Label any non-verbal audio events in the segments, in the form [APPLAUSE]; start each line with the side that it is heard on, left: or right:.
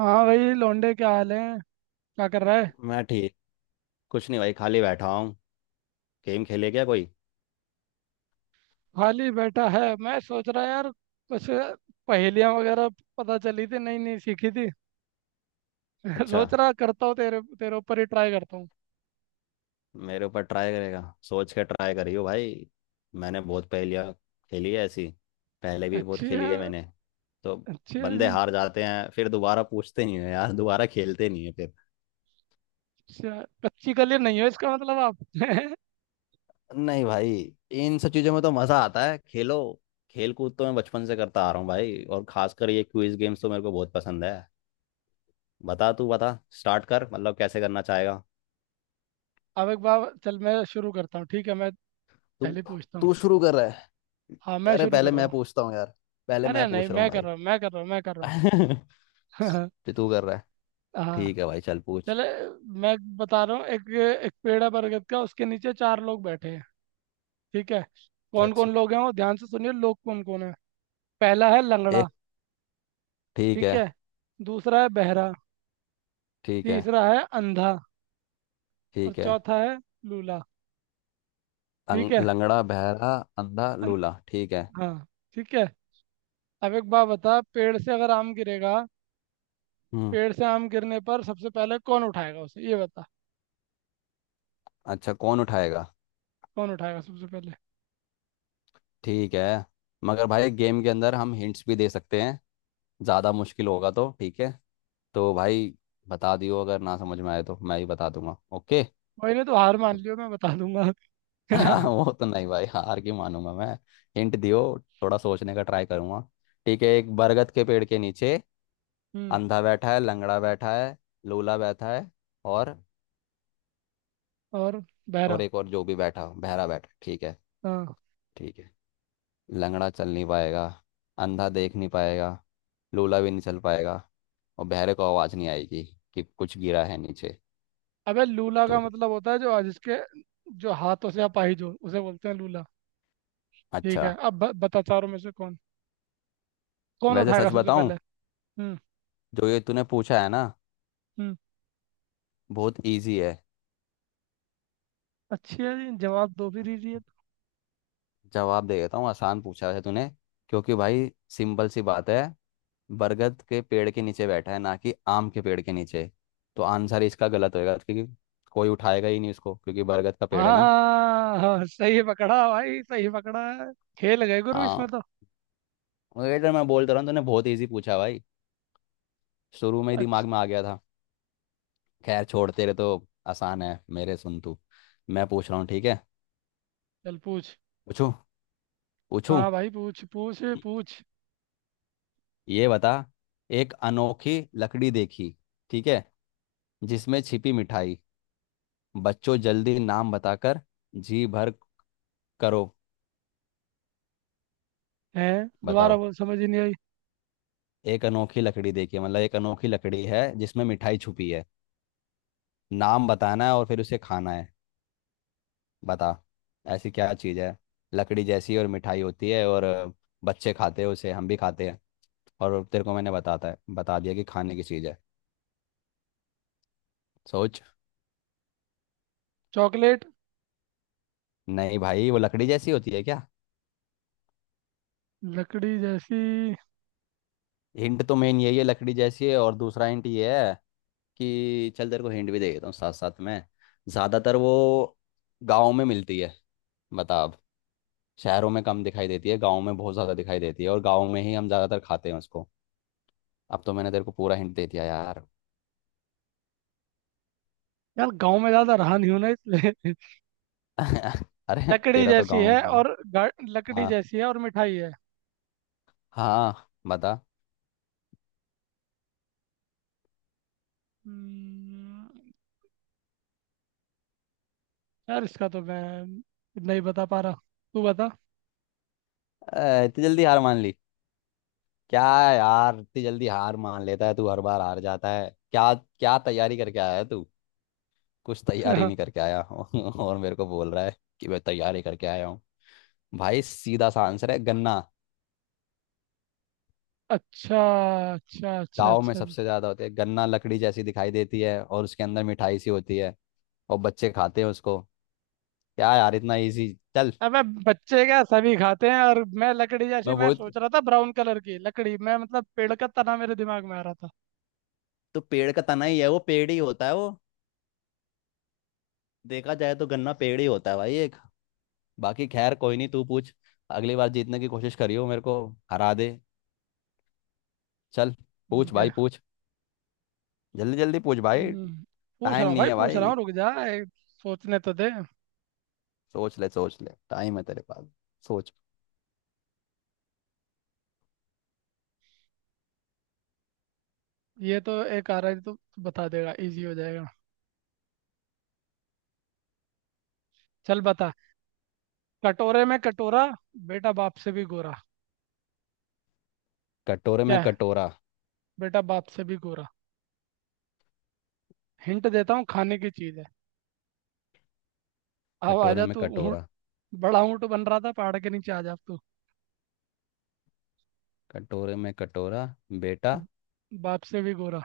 right: हाँ भाई लौंडे, क्या हाल है? क्या कर रहा है?
left: मैं ठीक। कुछ नहीं भाई, खाली बैठा हूँ। गेम खेले क्या कोई?
right: खाली बैठा है। मैं सोच रहा यार, कुछ पहेलियां वगैरह पता चली थी, नई नई सीखी थी। [LAUGHS]
left: अच्छा,
right: सोच रहा करता हूँ तेरे तेरे ऊपर ही ट्राई करता हूँ।
left: मेरे ऊपर ट्राई करेगा? सोच के ट्राई करियो भाई। मैंने बहुत पहेलियाँ खेली है ऐसी। पहले भी बहुत
right: अच्छी
left: खेली
right: है।
left: है मैंने। तो
right: अच्छी है
left: बंदे
right: जी।
left: हार जाते हैं, फिर दोबारा पूछते नहीं है यार, दोबारा खेलते नहीं है फिर।
right: अच्छा, कच्ची कली नहीं हो इसका मतलब आप। [LAUGHS]
left: नहीं भाई, इन सब चीज़ों में तो मज़ा आता है, खेलो। खेल कूद तो मैं बचपन से करता आ रहा हूँ भाई, और खासकर ये क्विज गेम्स तो मेरे को बहुत पसंद है। बता, तू बता, स्टार्ट कर, मतलब कैसे करना चाहेगा।
right: अब एक बार चल, मैं शुरू करता हूँ, ठीक है? मैं
left: तू
right: पहले पूछता हूँ।
left: तू शुरू कर रहा है?
right: हाँ, मैं
left: अरे
right: शुरू
left: पहले
right: कर रहा
left: मैं
right: हूँ।
left: पूछता हूँ यार। पहले
right: अरे
left: मैं
right: नहीं,
left: पूछ रहा हूँ
right: मैं कर रहा हूँ, मैं कर रहा हूँ, मैं कर रहा
left: भाई। [LAUGHS]
right: हूँ।
left: तो तू कर रहा है?
right: [LAUGHS] हाँ।
left: ठीक है भाई, चल पूछ।
right: चले। मैं बता रहा हूँ एक। एक पेड़ है बरगद का, उसके नीचे चार लोग बैठे हैं, ठीक है? कौन
left: अच्छा।
right: कौन लोग हैं वो ध्यान से सुनिए, लोग कौन कौन है। पहला है लंगड़ा,
left: एक। ठीक
right: ठीक
left: है।
right: है। दूसरा है बहरा।
left: ठीक है।
right: तीसरा है अंधा। और
left: ठीक है।
right: चौथा है लूला, ठीक है।
left: लंगड़ा, बहरा, अंधा,
right: अन...
left: लूला, ठीक है।
right: हाँ, ठीक है। अब एक बात बता, पेड़ से अगर आम गिरेगा,
left: हम्म।
right: पेड़ से आम गिरने पर सबसे पहले कौन उठाएगा उसे, ये बता।
left: अच्छा, कौन उठाएगा?
right: कौन उठाएगा सबसे पहले?
left: ठीक है। मगर भाई गेम के अंदर हम हिंट्स भी दे सकते हैं, ज़्यादा मुश्किल होगा तो। ठीक है तो भाई, बता दियो, अगर ना समझ में आए तो मैं ही बता दूंगा, ओके।
right: वही नहीं तो हार मान लियो, मैं बता दूंगा।
left: हाँ,
right: [LAUGHS]
left: वो तो नहीं भाई, हार की मानूंगा मैं। हिंट दियो, थोड़ा सोचने का ट्राई करूंगा। ठीक है, एक बरगद के पेड़ के नीचे
right: हम्म।
left: अंधा बैठा है, लंगड़ा बैठा है, लूला बैठा है, और
right: और बहरा।
left: और एक और जो भी बैठा हो, बहरा बैठा है। ठीक है।
right: हाँ।
left: ठीक है। लंगड़ा चल नहीं पाएगा, अंधा देख नहीं पाएगा, लूला भी नहीं चल पाएगा, और बहरे को आवाज़ नहीं आएगी कि कुछ गिरा है नीचे।
right: अबे लूला
left: तो
right: का
left: कुछ।
right: मतलब होता है जो जिसके, जो हाथों से अपाहिज हो उसे बोलते हैं लूला। ठीक
left: अच्छा,
right: है, अब बता चारों में से कौन कौन
left: वैसे
right: उठाएगा
left: सच
right: सबसे
left: बताऊं,
right: पहले? हम्म।
left: जो ये तूने पूछा है ना,
right: हम्म।
left: बहुत इजी है।
right: अच्छी है जी। जवाब दो भी दीजिए।
left: जवाब दे देता हूँ, आसान पूछा है तूने। क्योंकि भाई सिंपल सी बात है, बरगद के पेड़ के नीचे बैठा है, ना कि आम के पेड़ के नीचे। तो आंसर इसका गलत होएगा, क्योंकि कोई उठाएगा ही नहीं उसको, क्योंकि बरगद का पेड़ है ना।
right: हाँ। हाँ, सही पकड़ा भाई, सही पकड़ा है। खेल गए गुरु इसमें
left: हाँ,
right: तो।
left: वही तो मैं बोलता रहा हूँ, तूने बहुत इजी पूछा भाई। शुरू में ही दिमाग
right: अच्छा।
left: में आ गया था। खैर छोड़, तेरे तो आसान है, मेरे सुन तू। मैं पूछ रहा हूँ, ठीक है।
right: चल पूछ।
left: पूछू। पूछू।
right: हाँ भाई, पूछ पूछ पूछ।
left: ये बता, एक अनोखी लकड़ी देखी, ठीक है, जिसमें छिपी मिठाई, बच्चों जल्दी नाम बताकर जी भर करो।
right: है? दोबारा
left: बताओ,
right: बोल, समझ ही नहीं आई।
left: एक अनोखी लकड़ी देखिए, मतलब एक अनोखी लकड़ी है जिसमें मिठाई छुपी है। नाम बताना है और फिर उसे खाना है। बता। ऐसी क्या चीज़ है? लकड़ी जैसी और मिठाई होती है, और बच्चे खाते हैं उसे, हम भी खाते हैं। और तेरे को मैंने बताता है, बता दिया कि खाने की चीज़ है। सोच।
right: चॉकलेट।
left: नहीं भाई, वो लकड़ी जैसी होती है क्या?
right: लकड़ी जैसी।
left: हिंट तो मेन यही है, लकड़ी जैसी है, और दूसरा हिंट ये है कि चल तेरे को हिंट भी दे देता हूँ साथ साथ में। ज्यादातर वो गाँव में मिलती है। बता अब। शहरों में कम दिखाई देती है, गाँव में बहुत ज्यादा दिखाई देती है, और गाँव में ही हम ज्यादातर खाते हैं उसको। अब तो मैंने तेरे को पूरा हिंट दे दिया यार।
right: यार गांव में ज्यादा रहा नहीं हूं ना, इसलिए।
left: [LAUGHS]
right: [LAUGHS]
left: अरे
right: लकड़ी
left: तेरा तो
right: जैसी
left: गाँव में
right: है
left: ही है।
right: और लकड़ी
left: हाँ।
right: जैसी है और मिठाई है।
left: हाँ बता।
right: हम्म, यार इसका तो मैं नहीं बता पा रहा, तू बता।
left: ए, इतनी जल्दी हार मान ली क्या यार? इतनी जल्दी हार मान लेता है तू, हर बार हार जाता है, क्या क्या तैयारी करके आया है तू? कुछ तैयारी नहीं
right: [LAUGHS]
left: करके आया [LAUGHS] और मेरे को बोल रहा है कि मैं तैयारी करके आया हूँ। भाई सीधा सा आंसर है, गन्ना।
right: अच्छा अच्छा अच्छा।
left: गांव में
right: अच्छा
left: सबसे ज्यादा होते हैं गन्ना, लकड़ी जैसी दिखाई देती है और उसके अंदर मिठाई सी होती है, और बच्चे खाते हैं उसको। क्या यार, इतना इजी। चल।
right: अबे, बच्चे क्या सभी खाते हैं? और मैं लकड़ी
left: मैं
right: जैसी, मैं
left: वो,
right: सोच रहा था ब्राउन कलर की लकड़ी, मैं मतलब पेड़ का तना मेरे दिमाग में आ रहा था।
left: तो पेड़ का तना ही है वो, पेड़ ही होता है वो। देखा जाए तो गन्ना पेड़ ही होता है भाई, एक। बाकी खैर कोई नहीं, तू पूछ। अगली बार जीतने की कोशिश करियो, मेरे को हरा दे। चल पूछ
right: ठीक है।
left: भाई पूछ। जल्दी जल्दी पूछ भाई।
right: हम्म, पूछ रहा
left: टाइम
right: हूँ
left: नहीं
right: भाई,
left: है
right: पूछ रहा
left: भाई।
right: हूँ, रुक जा एक। सोचने तो दे।
left: सोच ले, सोच ले, टाइम है तेरे पास। सोच।
right: ये तो एक आ रहा है, तो तू बता देगा, इजी हो जाएगा। चल बता। कटोरे में कटोरा, बेटा बाप से भी गोरा।
left: कटोरे में
right: क्या है?
left: कटोरा।
right: बेटा बाप से भी गोरा। हिंट देता हूँ, खाने की चीज है। अब
left: कटोरे
right: आजा
left: में
right: तू ऊँट,
left: कटोरा।
right: बड़ा ऊँट बन रहा था पहाड़ के नीचे, आ जा अब तू।
left: कटोरे में कटोरा बेटा।
right: बाप से भी गोरा।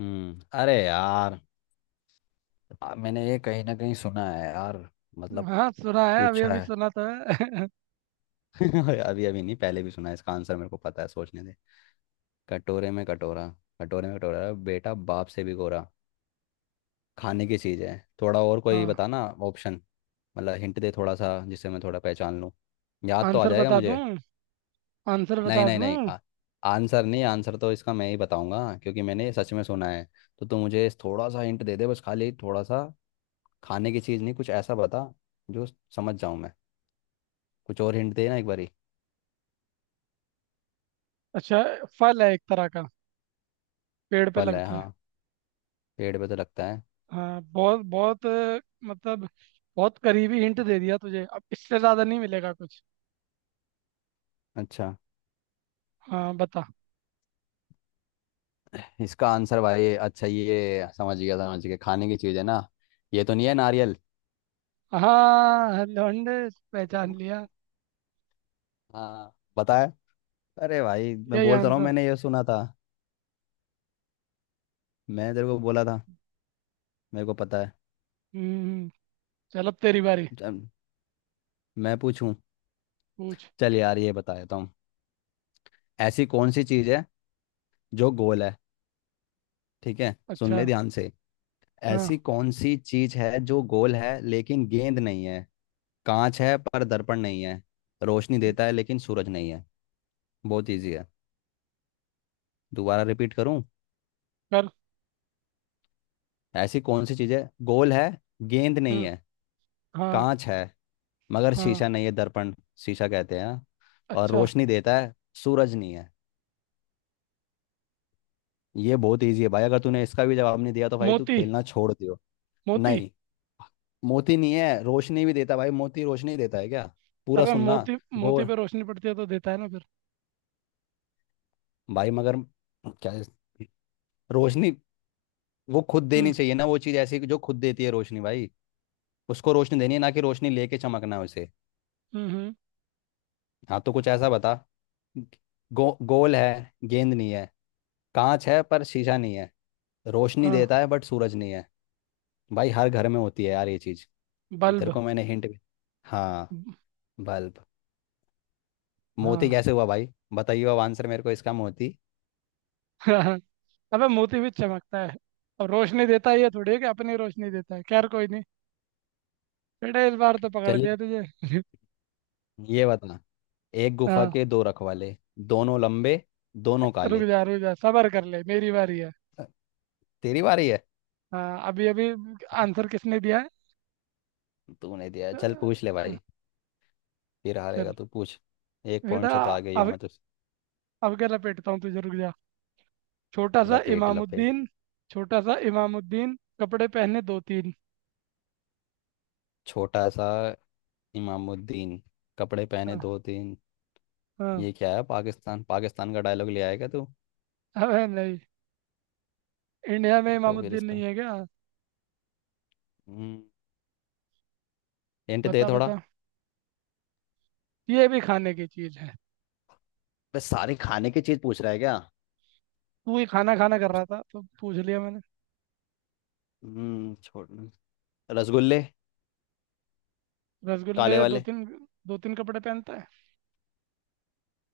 left: अरे यार। मैंने ये कहीं ना कहीं सुना है यार, मतलब
right: हाँ सुना है, अभी
left: पूछा
right: अभी
left: है।
right: सुना तो है।
left: [LAUGHS] अभी अभी नहीं, पहले भी सुना है, इसका आंसर मेरे को पता है, सोचने दे। कटोरे में कटोरा। कटोरे में कटोरा बेटा बाप से भी गोरा। खाने की चीज़ है, थोड़ा और
right: [LAUGHS]
left: कोई
right: हाँ।
left: बताना ऑप्शन। मतलब हिंट दे थोड़ा सा, जिससे मैं थोड़ा पहचान लूँ। याद तो आ
right: आंसर
left: जाएगा
right: बता दूं?
left: मुझे।
right: आंसर
left: नहीं,
right: बता
left: नहीं, नहीं
right: दूं?
left: आंसर नहीं, आंसर तो इसका मैं ही बताऊंगा क्योंकि मैंने सच में सुना है। तो तू मुझे थोड़ा सा हिंट दे दे, बस खाली थोड़ा सा। खाने की चीज़ नहीं, कुछ ऐसा बता जो समझ जाऊं मैं। कुछ और हिंट देना एक बारी।
right: अच्छा, फल है एक तरह का, पेड़ पे
left: फल है,
right: लगता है।
left: हाँ। पेड़ पे तो लगता है।
right: हाँ, बहुत बहुत मतलब बहुत करीबी हिंट दे दिया तुझे, अब इससे ज्यादा नहीं मिलेगा कुछ।
left: अच्छा
right: हाँ बता।
left: इसका आंसर भाई, अच्छा ये समझ गया समझ गया, खाने की चीज़ है ना? ये तो नहीं है नारियल?
right: हाँ लौंडे, पहचान लिया।
left: हाँ बताया। अरे भाई, मैं
right: यही
left: बोल तो रहा हूँ,
right: आंसर।
left: मैंने ये सुना था। मैं तेरे को बोला था। मेरे को पता है।
right: हम्म। चल अब तेरी बारी।
left: चल, मैं पूछूं।
right: पूछ।
left: चल यार ये बता देता हूँ। ऐसी कौन सी चीज़ है जो गोल है? ठीक है, सुन
right: अच्छा।
left: ले ध्यान से। ऐसी
right: हाँ
left: कौन सी चीज़ है जो गोल है लेकिन गेंद नहीं है, कांच है पर दर्पण नहीं है, रोशनी देता है लेकिन सूरज नहीं है? बहुत इजी है। दोबारा रिपीट करूं?
right: कर।
left: ऐसी कौन सी चीज है, गोल है, गेंद नहीं
right: हम्म।
left: है,
right: हाँ।
left: कांच है मगर
right: हाँ।
left: शीशा नहीं है। दर्पण, शीशा कहते हैं। और
right: अच्छा।
left: रोशनी देता है, सूरज नहीं है। ये बहुत इजी है भाई, अगर तूने इसका भी जवाब नहीं दिया तो भाई तू
right: मोती।
left: खेलना छोड़ दियो।
right: मोती।
left: नहीं, मोती नहीं है, रोशनी भी देता है भाई, मोती रोशनी देता है क्या? पूरा
right: अबे
left: सुनना।
right: मोती। मोती
left: गोल।
right: पे रोशनी पड़ती है तो देता है ना फिर।
left: भाई मगर क्या रोशनी, वो खुद देनी
right: हम्म।
left: चाहिए ना, वो चीज ऐसी कि जो खुद देती है रोशनी भाई। उसको रोशनी देनी है, ना कि रोशनी लेके चमकना है उसे।
right: हम्म।
left: हाँ तो कुछ ऐसा बता। गोल है गेंद नहीं है, कांच है पर शीशा नहीं है, रोशनी
right: हाँ।
left: देता है बट सूरज नहीं है। भाई हर घर में होती है यार ये चीज। इधर
right: बल्ब।
left: को मैंने हिंट भी। हाँ। बल्ब। मोती
right: हाँ।
left: कैसे हुआ भाई? बताइए अब आंसर मेरे को इसका, मोती?
right: [LAUGHS] अबे मोती भी चमकता है। अब रोशनी देता है ये थोड़ी है कि अपनी रोशनी देता है, खैर कोई नहीं। बेटा इस बार तो पकड़
left: चलिए,
right: दिया तुझे। [LAUGHS]
left: ये बता। एक गुफा
right: हाँ,
left: के दो रखवाले, दोनों लंबे, दोनों
right: रुक
left: काले।
right: जा रुक जा, सबर कर ले, मेरी बारी है।
left: तेरी बारी है।
right: हाँ अभी अभी। आंसर किसने दिया है?
left: तूने दिया, चल पूछ ले
right: अ,
left: भाई। फिर
right: चल
left: हारेगा तू, पूछ। एक
right: बेटा,
left: पॉइंट से तो आगे ही हूँ
right: अब
left: मैं तो।
right: अब क्या लपेटता हूँ तुझे, रुक जा। छोटा सा
left: लपेट लपेट।
right: इमामुद्दीन, छोटा सा इमामुद्दीन कपड़े पहने दो तीन।
left: छोटा सा इमामुद्दीन कपड़े पहने
right: हाँ।
left: दो तीन?
right: हाँ।
left: ये क्या है, पाकिस्तान पाकिस्तान का डायलॉग ले आएगा तू?
right: अबे नहीं, इंडिया में
left: तो फिर
right: इमामुद्दीन नहीं
left: इसका।
right: है क्या?
left: हम्म। हिंट दे
right: बता
left: थोड़ा।
right: बता, ये भी खाने की चीज है।
left: बस सारे खाने की चीज पूछ रहा है क्या?
right: तू ही खाना खाना कर
left: कुछ।
right: रहा था तो पूछ लिया मैंने।
left: छोड़। रसगुल्ले।
right: रसगुल्ले
left: काले
right: दो
left: वाले।
right: तीन। दो तीन कपड़े पहनता है।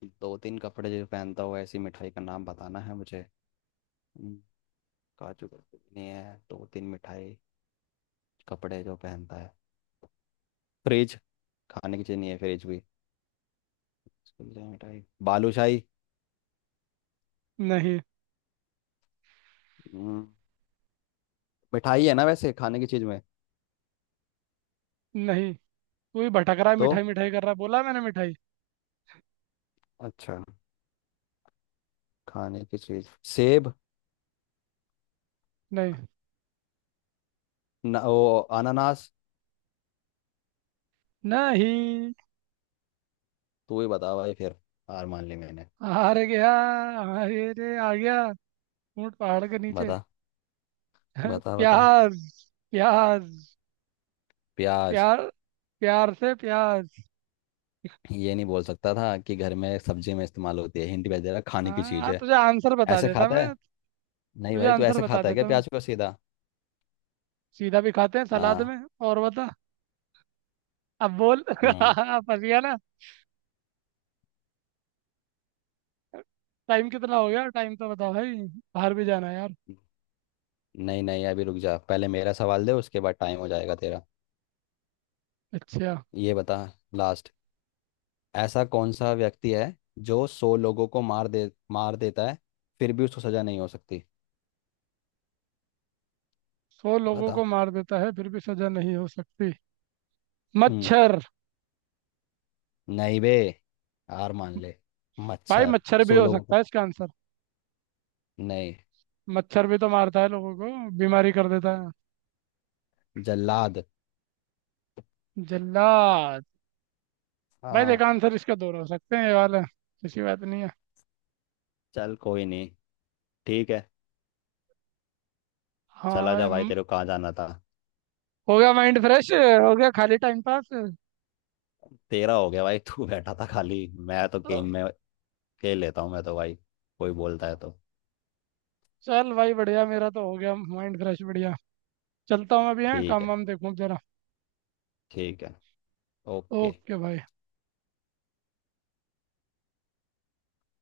left: दो तीन कपड़े जो पहनता हुआ, ऐसी मिठाई का नाम बताना है मुझे। हम्म, काजू बर्फी भी नहीं है, दो तीन मिठाई कपड़े जो पहनता है। फ्रिज। खाने की चीज नहीं है फ्रिज भी। रसगुल्ले, मिठाई, बालूशाही।
right: नहीं।
left: हम्म, मिठाई है ना वैसे खाने की चीज में।
right: नहीं। तू ही भटक रहा है,
left: तो
right: मिठाई मिठाई कर रहा है, बोला मैंने मिठाई।
left: अच्छा, खाने की चीज, सेब?
right: नहीं।
left: न, वो, अनानास?
right: नहीं।
left: तू ही बता भाई फिर, हार मान ली मैंने।
right: हार गया। अरे आ गया, ऊँट पहाड़ के नीचे।
left: बता,
right: [LAUGHS]
left: बता, बता,
right: प्याज। प्याज।
left: प्याज?
right: प्यार, प्यार से प्याज।
left: ये नहीं बोल सकता था कि घर में सब्जी में इस्तेमाल होती है, हिंट भेज दे रहा खाने की चीज
right: हाँ
left: है।
right: तुझे आंसर बता
left: ऐसे
right: देता
left: खाता
right: मैं।
left: है? नहीं
right: तुझे
left: भाई, तू
right: आंसर
left: ऐसे
right: बता
left: खाता है क्या
right: देता मैं।
left: प्याज को सीधा?
right: सीधा भी खाते हैं सलाद
left: हाँ।
right: में। और बता। अब बोल। [LAUGHS]
left: हम्म,
right: फंस गया ना। टाइम कितना हो गया? टाइम तो बताओ भाई, बाहर भी जाना है यार।
left: नहीं नहीं अभी रुक जा, पहले मेरा सवाल दे, उसके बाद टाइम हो जाएगा तेरा।
right: अच्छा।
left: ये बता, लास्ट। ऐसा कौन सा व्यक्ति है जो 100 लोगों को मार दे, मार देता है, फिर भी उसको सजा नहीं हो सकती?
right: 100 लोगों
left: बता।
right: को मार देता है फिर भी सजा नहीं हो सकती?
left: हम्म।
right: मच्छर।
left: नहीं बे, हार मान ले।
right: भाई
left: मच्छर,
right: मच्छर भी
left: 100
right: हो
left: लोगों
right: सकता
left: को,
right: है इसका आंसर।
left: नहीं।
right: मच्छर भी तो मारता है लोगों को, बीमारी कर देता है।
left: जल्लाद।
right: जल्लाद। भाई देखो,
left: हाँ।
right: आंसर इसका दो हो सकते हैं, ये वाला ऐसी बात नहीं है।
left: चल कोई नहीं, ठीक है।
right: हाँ
left: चला जा
right: भाई,
left: भाई, तेरे को कहाँ जाना था।
right: हो गया माइंड फ्रेश, हो गया, खाली टाइम पास
left: तेरा हो गया भाई, तू बैठा था खाली, मैं तो
right: तो।
left: गेम में खेल लेता हूँ मैं तो भाई, कोई बोलता है तो।
right: चल भाई बढ़िया, मेरा तो हो गया माइंड फ्रेश, बढ़िया। चलता हूँ अभी, है
left: ठीक
right: काम
left: है।
right: वाम देखूँ जरा।
left: ठीक है। ओके।
right: ओके भाई।